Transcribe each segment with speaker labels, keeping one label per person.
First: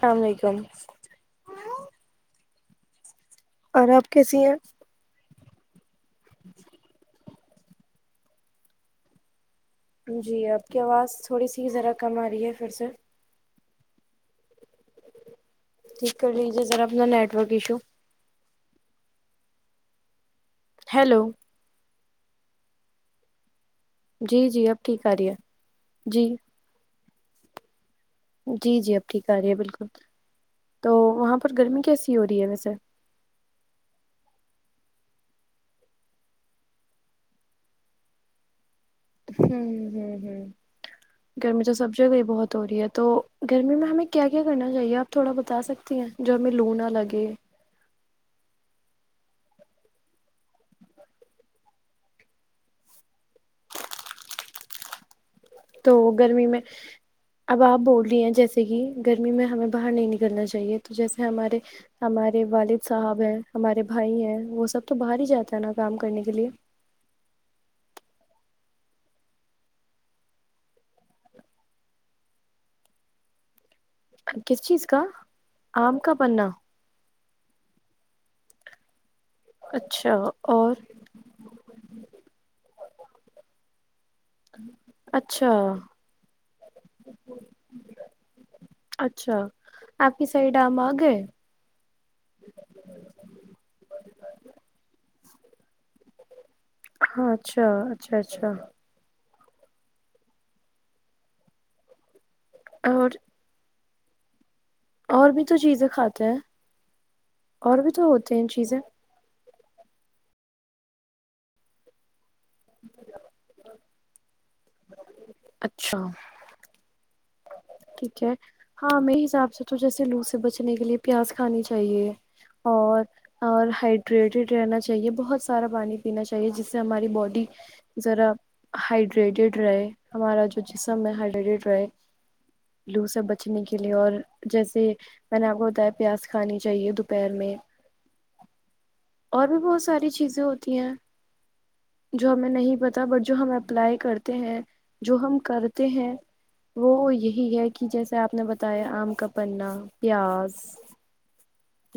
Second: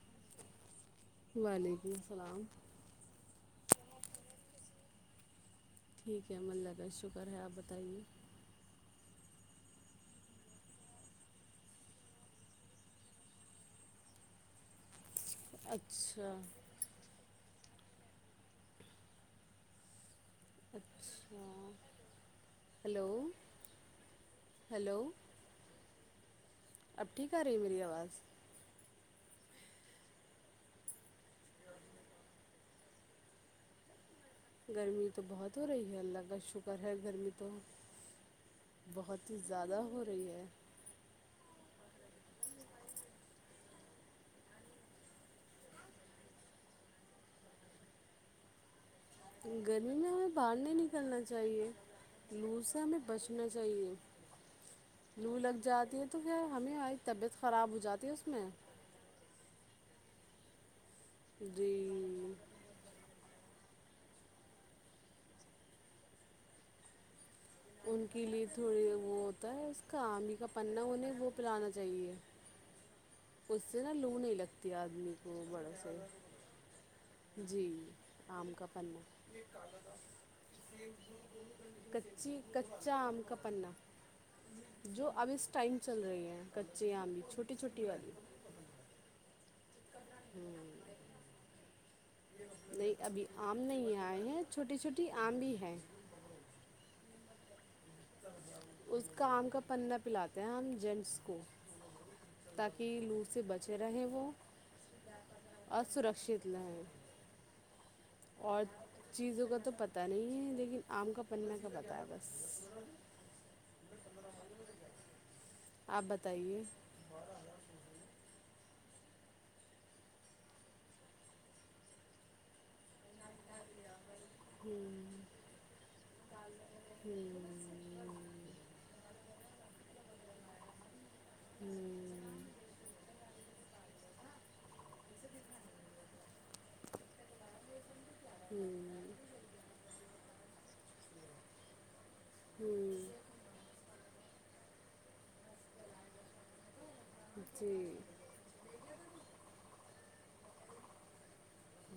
Speaker 1: السلام علیکم
Speaker 2: وعلیکم السلام
Speaker 1: اور آپ کیسی ہیں
Speaker 2: ٹھیک ہے اللہ کا شکر ہے آپ بتائیے [unintelligible]
Speaker 1: جی آپ کی آواز تھوڑی سی ذرا کم آ رہی ہے پھر سے ٹھیک کر
Speaker 2: اچھا
Speaker 1: لیجیے ذرا اپنا نیٹ ورک ایشو ہیلو
Speaker 2: اچھا ہلو
Speaker 1: جی جی اب ٹھیک
Speaker 2: ہلو
Speaker 1: آ رہی ہے جی
Speaker 2: اب ٹھیک آ رہی ہے میری آواز
Speaker 1: جی جی اب ٹھیک آ رہی ہے بالکل تو وہاں پر گرمی کیسی ہو رہی ہے ویسے
Speaker 2: گرمی تو بہت ہو رہی ہے اللہ کا شکر ہے گرمی تو بہت ہی
Speaker 1: ہ
Speaker 2: زیادہ
Speaker 1: ہ ہ
Speaker 2: ہو رہی
Speaker 1: ہ
Speaker 2: ہے
Speaker 1: گرمی چ سبزیاں بہت ہو رہی ہے تو گرمی میں ہمیں کیا کیا کرنا چاہیے آپ تھوڑا بتا سکتی ہیں جو ہمیں لو نہ لگے
Speaker 2: گرمی میں ہمیں باہر نہیں نکلنا چاہیے لوز سے ہمیں بچنا چاہیے لو لگ
Speaker 1: تو
Speaker 2: جاتی ہے کیا
Speaker 1: گرمی میں
Speaker 2: ہمیں ہماری طبیعت
Speaker 1: اب
Speaker 2: خراب ہو
Speaker 1: آپ
Speaker 2: جاتی
Speaker 1: بول
Speaker 2: ہے
Speaker 1: رہی
Speaker 2: اس
Speaker 1: ہیں
Speaker 2: میں
Speaker 1: جیسے کہ گرمی میں ہمیں باہر نہیں نکل کرنا چاہیے تو جیسے ہمارے
Speaker 2: جی
Speaker 1: ہمارے والد صاحب ہیں ہمارے بھائی ہیں وہ سب تو باہر ہی جاتا ہے نا کام کرنے کے لیے
Speaker 2: ان کے لیے تھوڑی وہ ہوتا ہے اس کا آم ہی کا پنا انہیں وہ پلانا چاہیے اس نا لو نہیں
Speaker 1: کس
Speaker 2: لگتی
Speaker 1: چیز کا
Speaker 2: آدمی کو بڑا
Speaker 1: آم کا پنا
Speaker 2: سے جی آم کا پنا
Speaker 1: اچھا اور
Speaker 2: کچی کچا آم کا پناہ جو اب اس
Speaker 1: اچھا
Speaker 2: ٹائم چل رہی ہیں کچے آاں بھی چھوٹی چھوٹی والی
Speaker 1: اچھا آپ کی سح ڈم آ گئے
Speaker 2: نہیں ابھی آم نہیں آئے ہیں چھوٹی چھوٹی آملی ہے
Speaker 1: ہاں اچھاچ اچھا اچھا
Speaker 2: کام کا پہ پلاتے ہیں ہم جینٹس کو تاکہ
Speaker 1: اور
Speaker 2: لو سے بچ چ رہ ہے وہو
Speaker 1: اور بھی تو چیزیں کھاتے ہیں اور بھی تو ہو چین
Speaker 2: اور
Speaker 1: چیزیں
Speaker 2: چیزوں کا تو پتہ نہیں ہے لیکن آم کا پننا کا پتائے گا
Speaker 1: اچھا
Speaker 2: آپ بتائیے
Speaker 1: ٹھیک ہے ہاں میرے حساب سے تو جیسے لو سے بچنے کے لیے پیاز کھانی چاہیے اور اور ہڈ رہنا چاہیے بہت سارا پانی پینا چاہیے جس سے ہماری باڈی
Speaker 2: ہوں
Speaker 1: ذرا ہڈ گڈڈ رہے ہمارا جو جسم ہے ہر ڈیڈٹرائی لوس بچنے کے لیے اور جیسے میں نے آپ کو بتا ہے پیاز کھانی چاہیے دوپہر میں
Speaker 2: ہوں
Speaker 1: اور بھی بہت ساری چیزیں ہوتی ہیں جو ہمیں نہیں پتا
Speaker 2: ہوں
Speaker 1: بٹ جو ہم اپلائی کرتے ہیں جو ہم کرتے ہیں وہ یہی ہے کہ
Speaker 2: جی
Speaker 1: جیسے آپ نے بتایا آم مک کا پنا پیاز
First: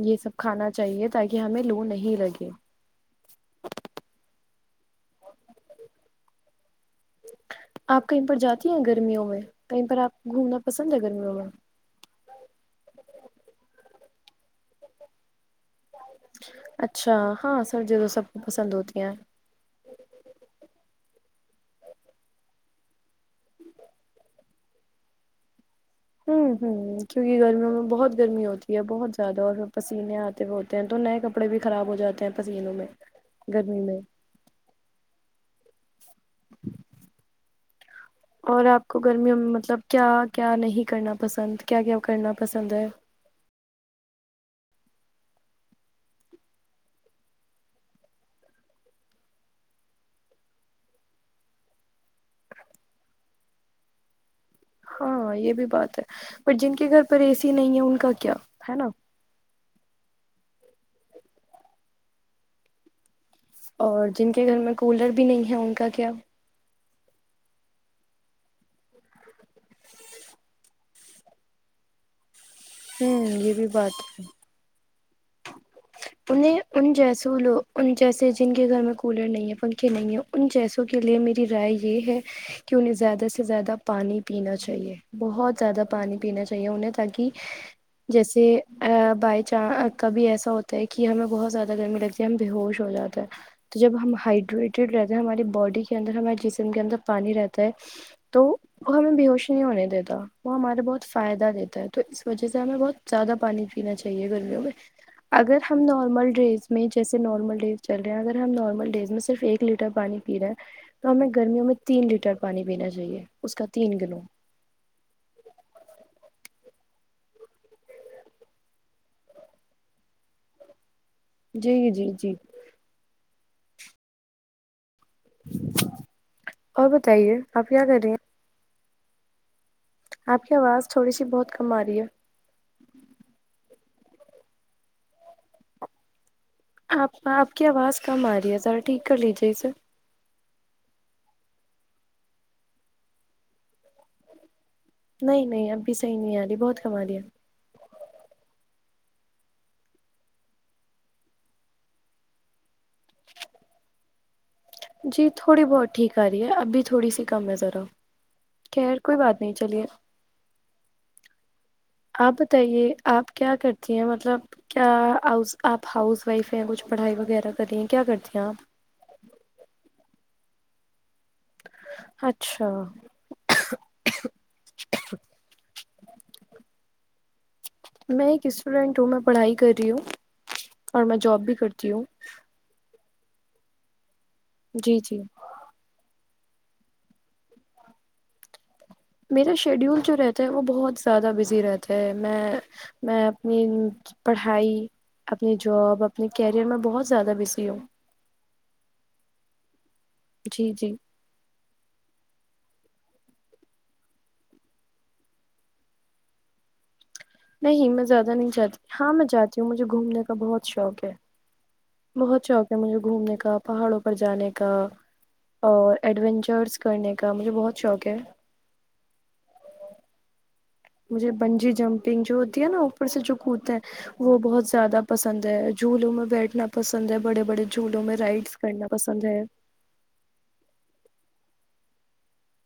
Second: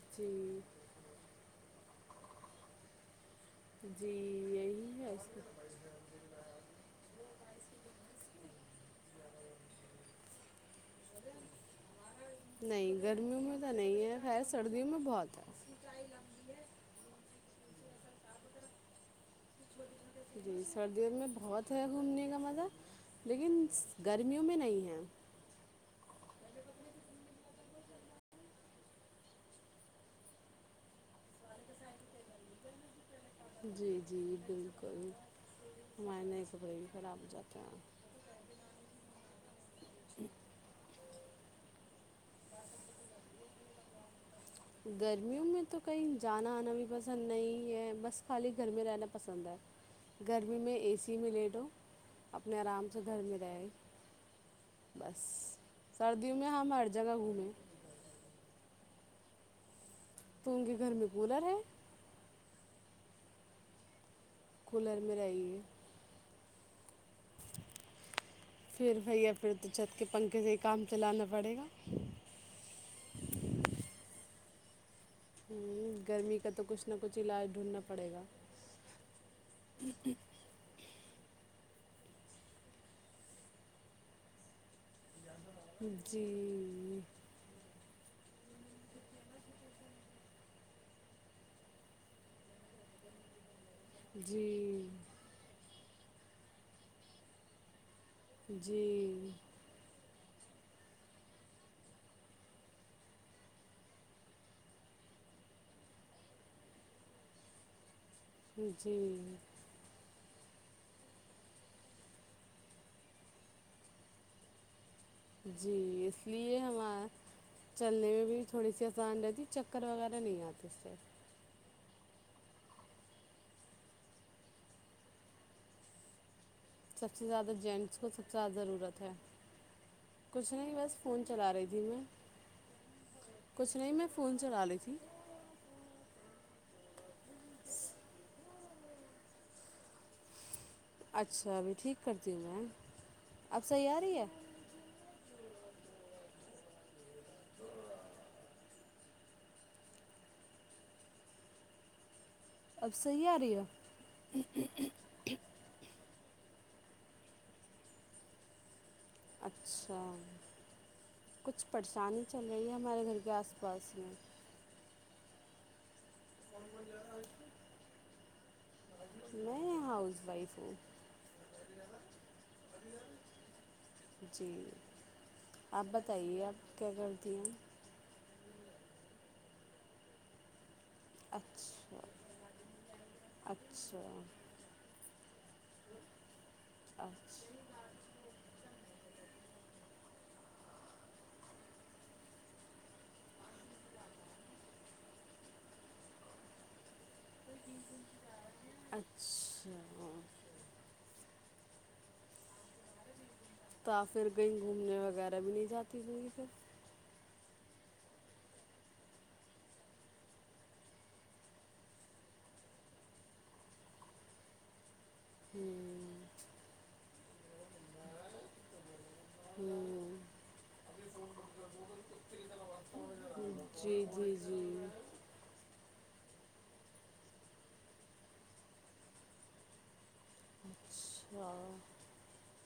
Speaker 1: یہ سب
Speaker 2: جی
Speaker 1: کھانا چاہیے تاکہ ہمیں لو نہیں ہی لگے
Speaker 2: جی یہی اس کی
Speaker 1: آپ کہیں پر جاتی ہیں گرمیوں میں کہیں پر آپ گھومنا پسند ہے گرمیوں میں
Speaker 2: نہیں گرمی میں تو نہیں ہے ہے سردیوں میں بہت ہے
Speaker 1: اچھا ہاں سر ج سب کو پسند ہوتی ہیں
Speaker 2: جی سردیوں میں بہت ہے گھومنے کا مزہ لیکن گرمیوں میں نہیں ہے
Speaker 1: ہوں ہوں کیونکہ گرمیوں میں بہت گرمی ہوتی ہے بہت زیادہ اور پسینے آتے ہو ہوتے ہیں تو نئے کپڑے بھی خراب ہو جاتے ہیں پسیینوں میں گرمی
Speaker 2: جی
Speaker 1: میں
Speaker 2: جی بالکل ہمائ نہیں س ب خراب جاتے ہیں
Speaker 1: اور آپ کو گرمیوں مطلب کیا کیا نہیں کرنا پسند کیا کیا کرنا پسند ہے
Speaker 2: گرمیوں میں تو کہیں جانا آنا بھی پسند نہیں ہے بس خالی گھر میں رہنا پسند ہے گرمی میں اے سی میں لے دو اپنے آرام سے گھر میں رہ
Speaker 1: ہاں یہ بھی بات ہے ب
Speaker 2: ہم
Speaker 1: جن
Speaker 2: ہر
Speaker 1: کے گھر
Speaker 2: جگہ
Speaker 1: پر اے سی
Speaker 2: گھومیں
Speaker 1: نہیں ہے ان کا کیا ہے نا
Speaker 2: تو ان کے گھر میں کولر ہے
Speaker 1: اور جن کے گھر میں کولر بھی نہیں ہے ان کا کیا
Speaker 2: پھر بھائی اپنے تو جھت کے پنکھے سے کام چلانا پڑے گا
Speaker 1: ہوں یہ بھی بات ہے
Speaker 2: گرمی کا
Speaker 1: انہیں
Speaker 2: تو کچھ
Speaker 1: ان
Speaker 2: نہ کچھ
Speaker 1: جیسوں
Speaker 2: علاج
Speaker 1: لو
Speaker 2: ڈھونڈنا
Speaker 1: ان
Speaker 2: پڑے گا
Speaker 1: جیسے جن کے گھر میں کولر نہیں ہے پنکھے نہیں ہیں ان جیسوں کے لیے میری رائے یہ ہے کہ انہیں زیادہ سے زیادہ پانی پینا چاہیے بہت زیادہ پانی پینا چاہیے انہیں
Speaker 2: جی
Speaker 1: تاکہ جیسے بائی چان کبھی ایسا ہوتا ہے کہ ہمیں بہت زیادہ گرمی لگتی ہے ہم ب ہوش ہو جاتا ہے تو جب ہم
Speaker 2: جی
Speaker 1: ہائڈریٹیڈ رہتے ہیں ہماری باڈی اندر ہمارے جسم کے اندر پانی رہتا ہے تو وہ ہمیں
Speaker 2: جی
Speaker 1: بیہوش نہیں ہونے دیتا وہ ہمارے بہت فائدہ دیتا ہے تو اس وجہ سے ہمیں بہت زیادہ پانی پینا چاہیے گرمیوں میں اگر ہم نارمل ڈیز میں جیسے نارمل ڈیز چل رہے ہیں اگر ہم نارمل ڈیز میں
Speaker 2: جی
Speaker 1: صرف ایک لیٹر پانی پی رہا ہے تو ہمیں گرمیوں میں تین لیٹر پانی پینا چاہیے اس کا تین کلو
Speaker 2: جی اس لیے ہمار چلنے میں بھی تھوڑی سی آسان رہتی چکر وغیرہ نہیں آتے اس سے
Speaker 1: جی جی جی اور
Speaker 2: سب سے
Speaker 1: بتائیے
Speaker 2: زیادہ
Speaker 1: آپ کیا کر
Speaker 2: جینٹس کو
Speaker 1: رہی
Speaker 2: سب
Speaker 1: ہیں
Speaker 2: سے زیادہ ضرورت اٹھ
Speaker 1: آپ کی آواز تھوڑی سی بہت کم آ رہی
Speaker 2: میں
Speaker 1: ہے
Speaker 2: کچھ نہیں میں فون چلا رہی تھی
Speaker 1: آپ آپ کی آواز کم آ رہی ہے ذرا ٹھیک کر لیجے اسے
Speaker 2: اچھا ابھی ٹھیک کرتی ہوں میں اب صحیح آ رہی ہے
Speaker 1: نہیں نہیں اب بھی صحیح نہیں آ رہی بہت کما دیا
Speaker 2: اب سیح رہ ہے
Speaker 1: جی تھوڑی بہت ٹھیک آ رہی ہے ابھی تھوڑی سی کم ہے ذرا خیر کوئی بات نہیں چلیے
Speaker 2: اچھا کچھ پرس
Speaker 1: آپ بتائیے آپ کیا کرتی ہیں
Speaker 2: میں
Speaker 1: مطلب کیا آپ ہاؤس وائف ہے کچھ پڑھائی وغیرہ کری ہیں کیا کرتی ہیں آپ
Speaker 2: سو [unintelligible]
Speaker 1: اچھا
Speaker 2: جی آپ بتائیے آپ کیا کرتی ہیں
Speaker 1: میں ایک اسٹوڈینٹ ہوں میں پڑھائی کر رہی ہوں اور میں جاب بھی کرتی
Speaker 2: اچھا
Speaker 1: ہوں
Speaker 2: اچھا
Speaker 1: جی جی
Speaker 2: اچھا
Speaker 1: میرا شیڈیول جو رہتا ہے وہ بہت زیادہ بزی رہتا ہے میں میں اپنی پڑھائی اپنی جاب اپنے کیریئر میں بہت زیادہ بزی ہوں
Speaker 2: اچھا
Speaker 1: جی جی
Speaker 2: تو پھر کہیں گھومنے وغیرہ بھی نہیں جاتی کہیں پہ
Speaker 1: نہیں میں زیادہ نہیں چاہتی ہاں میں جاتی ہوں مجھے گھومنے کا بہت شوق ہے بہت شوق ہے مجھے گھومنے کا پہاڑوں پر جانے کا اور ایڈونچرس کرنے کا مجھے بہت شوق ہے
Speaker 2: ہوں
Speaker 1: مجھے بنجی جمپنگ جو ہوتی ہے نا اوپر سے جو
Speaker 2: ہوں
Speaker 1: کوتے
Speaker 2: جی
Speaker 1: ہیں
Speaker 2: جی
Speaker 1: وہ
Speaker 2: جی
Speaker 1: بہت زیادہ پسند ہے جھولوں میں بیٹھنا پسند ہے بڑے بڑے جھولوں میں رائڈس کرنا پسند ہے
Speaker 2: و [unintelligible]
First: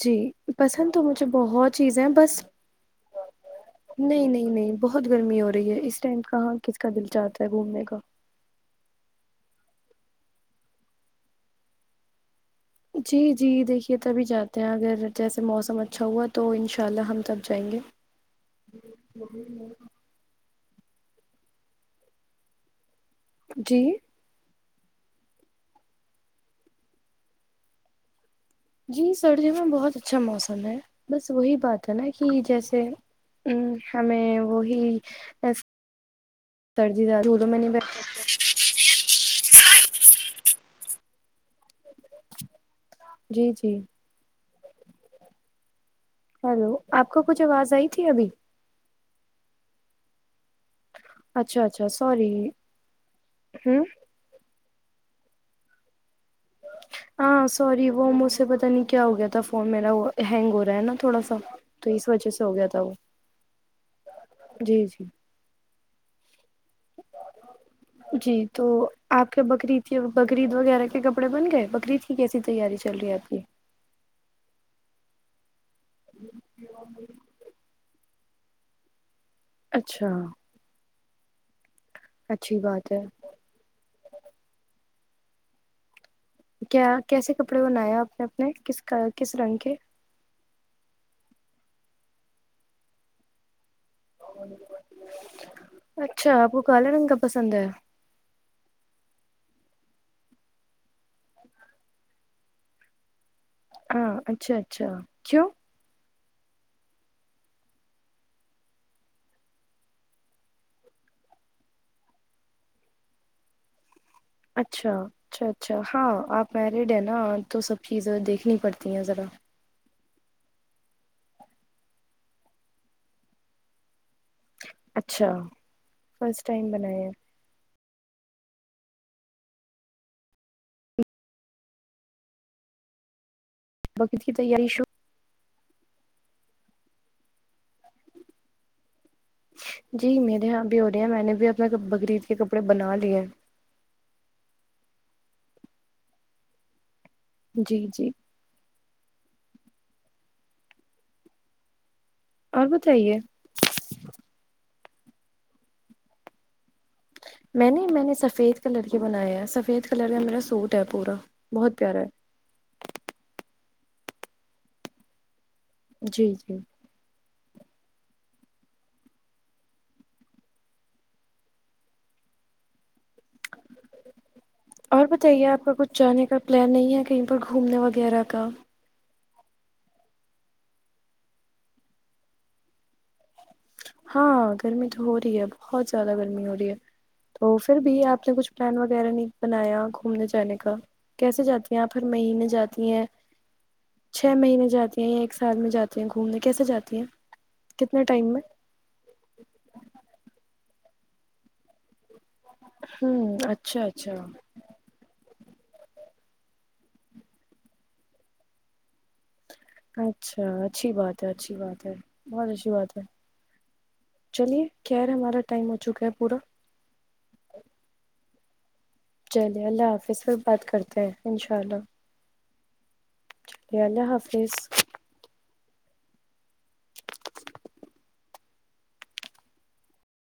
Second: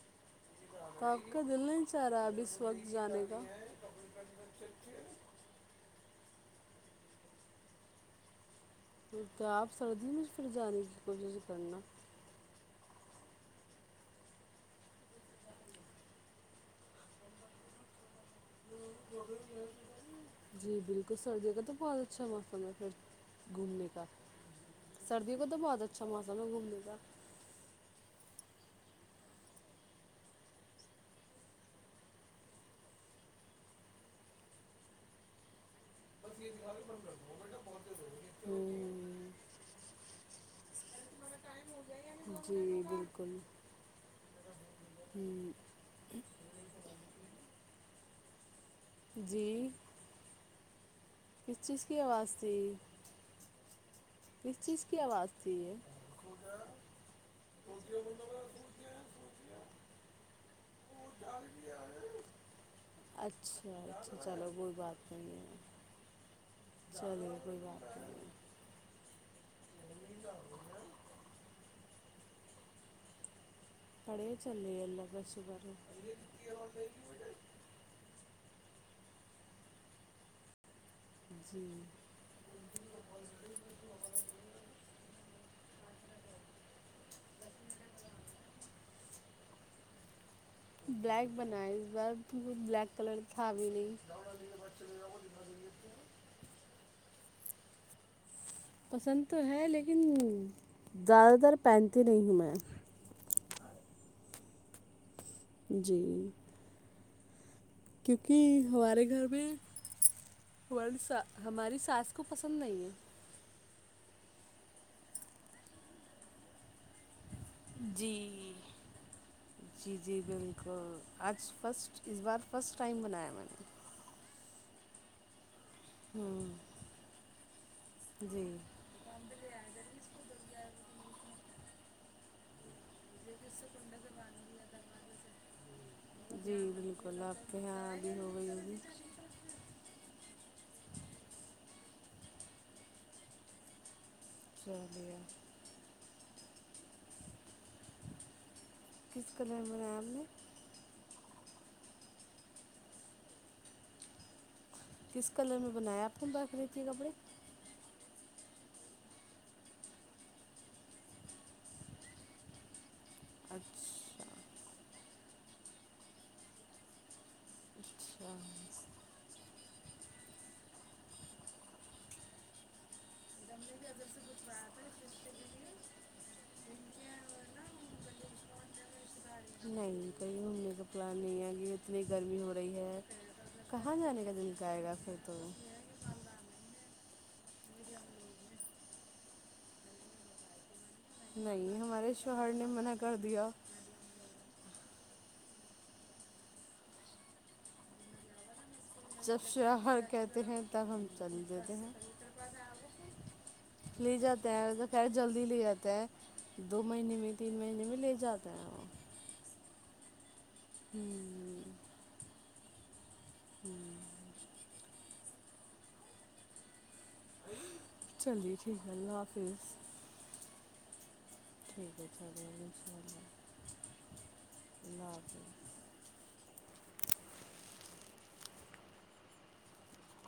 Speaker 1: جی پسند تو مجھے
Speaker 2: دل
Speaker 1: بہت
Speaker 2: نہیں
Speaker 1: چیزیں
Speaker 2: چاہ رہا
Speaker 1: بس
Speaker 2: اب اس وقت جانے کا
Speaker 1: نہیں نہیں نہیں بہت گرمی ہو رہی ہے اس ٹ کہاں کس کا دل چاتا ہے گھومنے کا
Speaker 2: کیا آپ سردیوں میں چ ہپھر جانے کی کوشش کرنا
Speaker 1: جی جی دیکھیے تبھی جاتے ہیں اگر جیسے موسم اچھا ہوا تو ان شاء اللہ ہم تب جائیں گے [inaudible]
Speaker 2: جی بالکل سردیوں کا تو بہت اچھا موسم ہے پر
Speaker 1: جی
Speaker 2: گن کا سردی کو تو بہت اچھا موسم ہے گھومنے کا
Speaker 1: جی سردیوں میں بہت اچھا موسم ہے بس وہی بات ہے نا کہ جیسے ا ہمیں وہی سرد دار دولو منی ب
Speaker 2: ہوں جی بالکل
Speaker 1: جی جی
Speaker 2: ہوں
Speaker 1: ہلو آپ کو کچھ آواز آئی ا ابھی
Speaker 2: جی
Speaker 1: اچھا
Speaker 2: کس چیز
Speaker 1: اچھا
Speaker 2: کی
Speaker 1: سور
Speaker 2: آواز
Speaker 1: ہ
Speaker 2: اس چیز کی آواز چی ہے
Speaker 1: ہاں سوری وہ مجھ سے پتا نہیں کیا ہو گیا تھا فون میرا وہ ہینگ ہو رہ نا تھوڑا سا تو اس وجہ سے ہو گیا تھا وہ
Speaker 2: اچ چلو کوئی
Speaker 1: جی
Speaker 2: بات
Speaker 1: جی
Speaker 2: نہیں ہے چلیے کوئی بات نہیں ہے
Speaker 1: جی تو آپ کے بکریید بکریید وغیرہ کے کپڑے بن گئے بکریید کیسی تیاری چل رہی ہے آپ کی
Speaker 2: کڑے چلے ال ال بس بر
Speaker 1: [unintelligible] اچھا
Speaker 2: جی
Speaker 1: اچھی بات ہے کیا کیسے کپڑے بناائے آپ نے اپنے کس کس رنگ کے
Speaker 2: بلیک بنائے ب بلیک کلر تھا بھی نہیں
Speaker 1: اچھا آپ وہ کالے رنگ کا پسند ہے
Speaker 2: پسند تو ہے لیکن زیادہ تر پینتی نہیں ہوں میں
Speaker 1: ہاں اچھا اچھا کیوں
Speaker 2: جی کیونکہ ہمارے گھر میںڈا ہماری ساس کو پسند نہیں ہے
Speaker 1: اچھا اچھا اچھا ہاں آپ میرڈ ہے نا تو سب
Speaker 2: جی
Speaker 1: چیزیں دیکھنی پڑتی ہیں ذرا
Speaker 2: جی جی بالکل آج فسٹ اس بار فسٹ ٹائم بنایا میں نے
Speaker 1: اچھا فرسٹ
Speaker 2: ہوں
Speaker 1: ٹائم بنایا
Speaker 2: جی [inaudible]
Speaker 1: بگ کی تیاری شو
Speaker 2: جی بالکل آپ کے یہاں عادی ہو گئی جی
Speaker 1: جی میرے یہاں بھی ہو رہے ہیں میں نے بھی اپنے بقریید کے کپڑے بنا لیے ہیں
Speaker 2: چاہ دیا
Speaker 1: جی جی
Speaker 2: تس کلر میںیر آپ نے [inaudible]
Speaker 1: اور بتائیے
Speaker 2: کس کلر میں بنایا آپ نے بقری
Speaker 1: میں نے میں نے سب سفید کلر کے بناائے ہے سفید کلر کا میرا سوٹ ہے پورا بہت پیارا ہے
Speaker 2: اچھا
Speaker 1: جی جی
Speaker 2: ا [inaudible]
Speaker 1: اور بتائیے آپ کا کچھ جانے کا پلان نہیں ہے کہیں پر گھومنے وغیرہ کا
Speaker 2: نہیں کہیں گھومنے کا پلان نہیں ہے کہ اتنی گرمی ہو رہی ہے کہاں جانے کا
Speaker 1: ہاں
Speaker 2: دل کہے
Speaker 1: گرمی
Speaker 2: گا
Speaker 1: تو
Speaker 2: پھر
Speaker 1: ہو رہی ہے بہت زیادہ گرمی ہو رہی ہے تو پھر بھی آپ نے کچھ پلان وغیرہ نہیں بنایا گھومنے جانے کا کیسے جاتی
Speaker 2: نہیں
Speaker 1: ہیں آپ ہر
Speaker 2: ہمارے
Speaker 1: مہینے
Speaker 2: شوہر نے
Speaker 1: جاتی
Speaker 2: منع
Speaker 1: ہیں
Speaker 2: کر دیا
Speaker 1: چھ مہینے جاتی ایک سال میں جاتی ہیں گھومنے کیسے جاتی ہیں کتنے ٹائم میں
Speaker 2: جب شواہر کہتے ہیں تب ہم چلیں
Speaker 1: ہوں اچھا اچھا
Speaker 2: لی جاتے ہیں جلدی ج مہی ت مہی لے جات [unintelligible]
Speaker 1: اچ [unintelligible] اچھا اچھی بات ہے اچھی بات ہے بہت اچ بات ہے [unintelligible] چلیے خر ہے ہمارا ٹائم ہو چکا ہے پورا
Speaker 2: جلی
Speaker 1: چلے اللہ حافظ بات کرتے ہیں ان شاء
Speaker 2: ٹھیک
Speaker 1: اللہ
Speaker 2: ہے چلے جی
Speaker 1: اللہ حافظ
Speaker 2: اللہ حافظ
Speaker 1: [inaudible]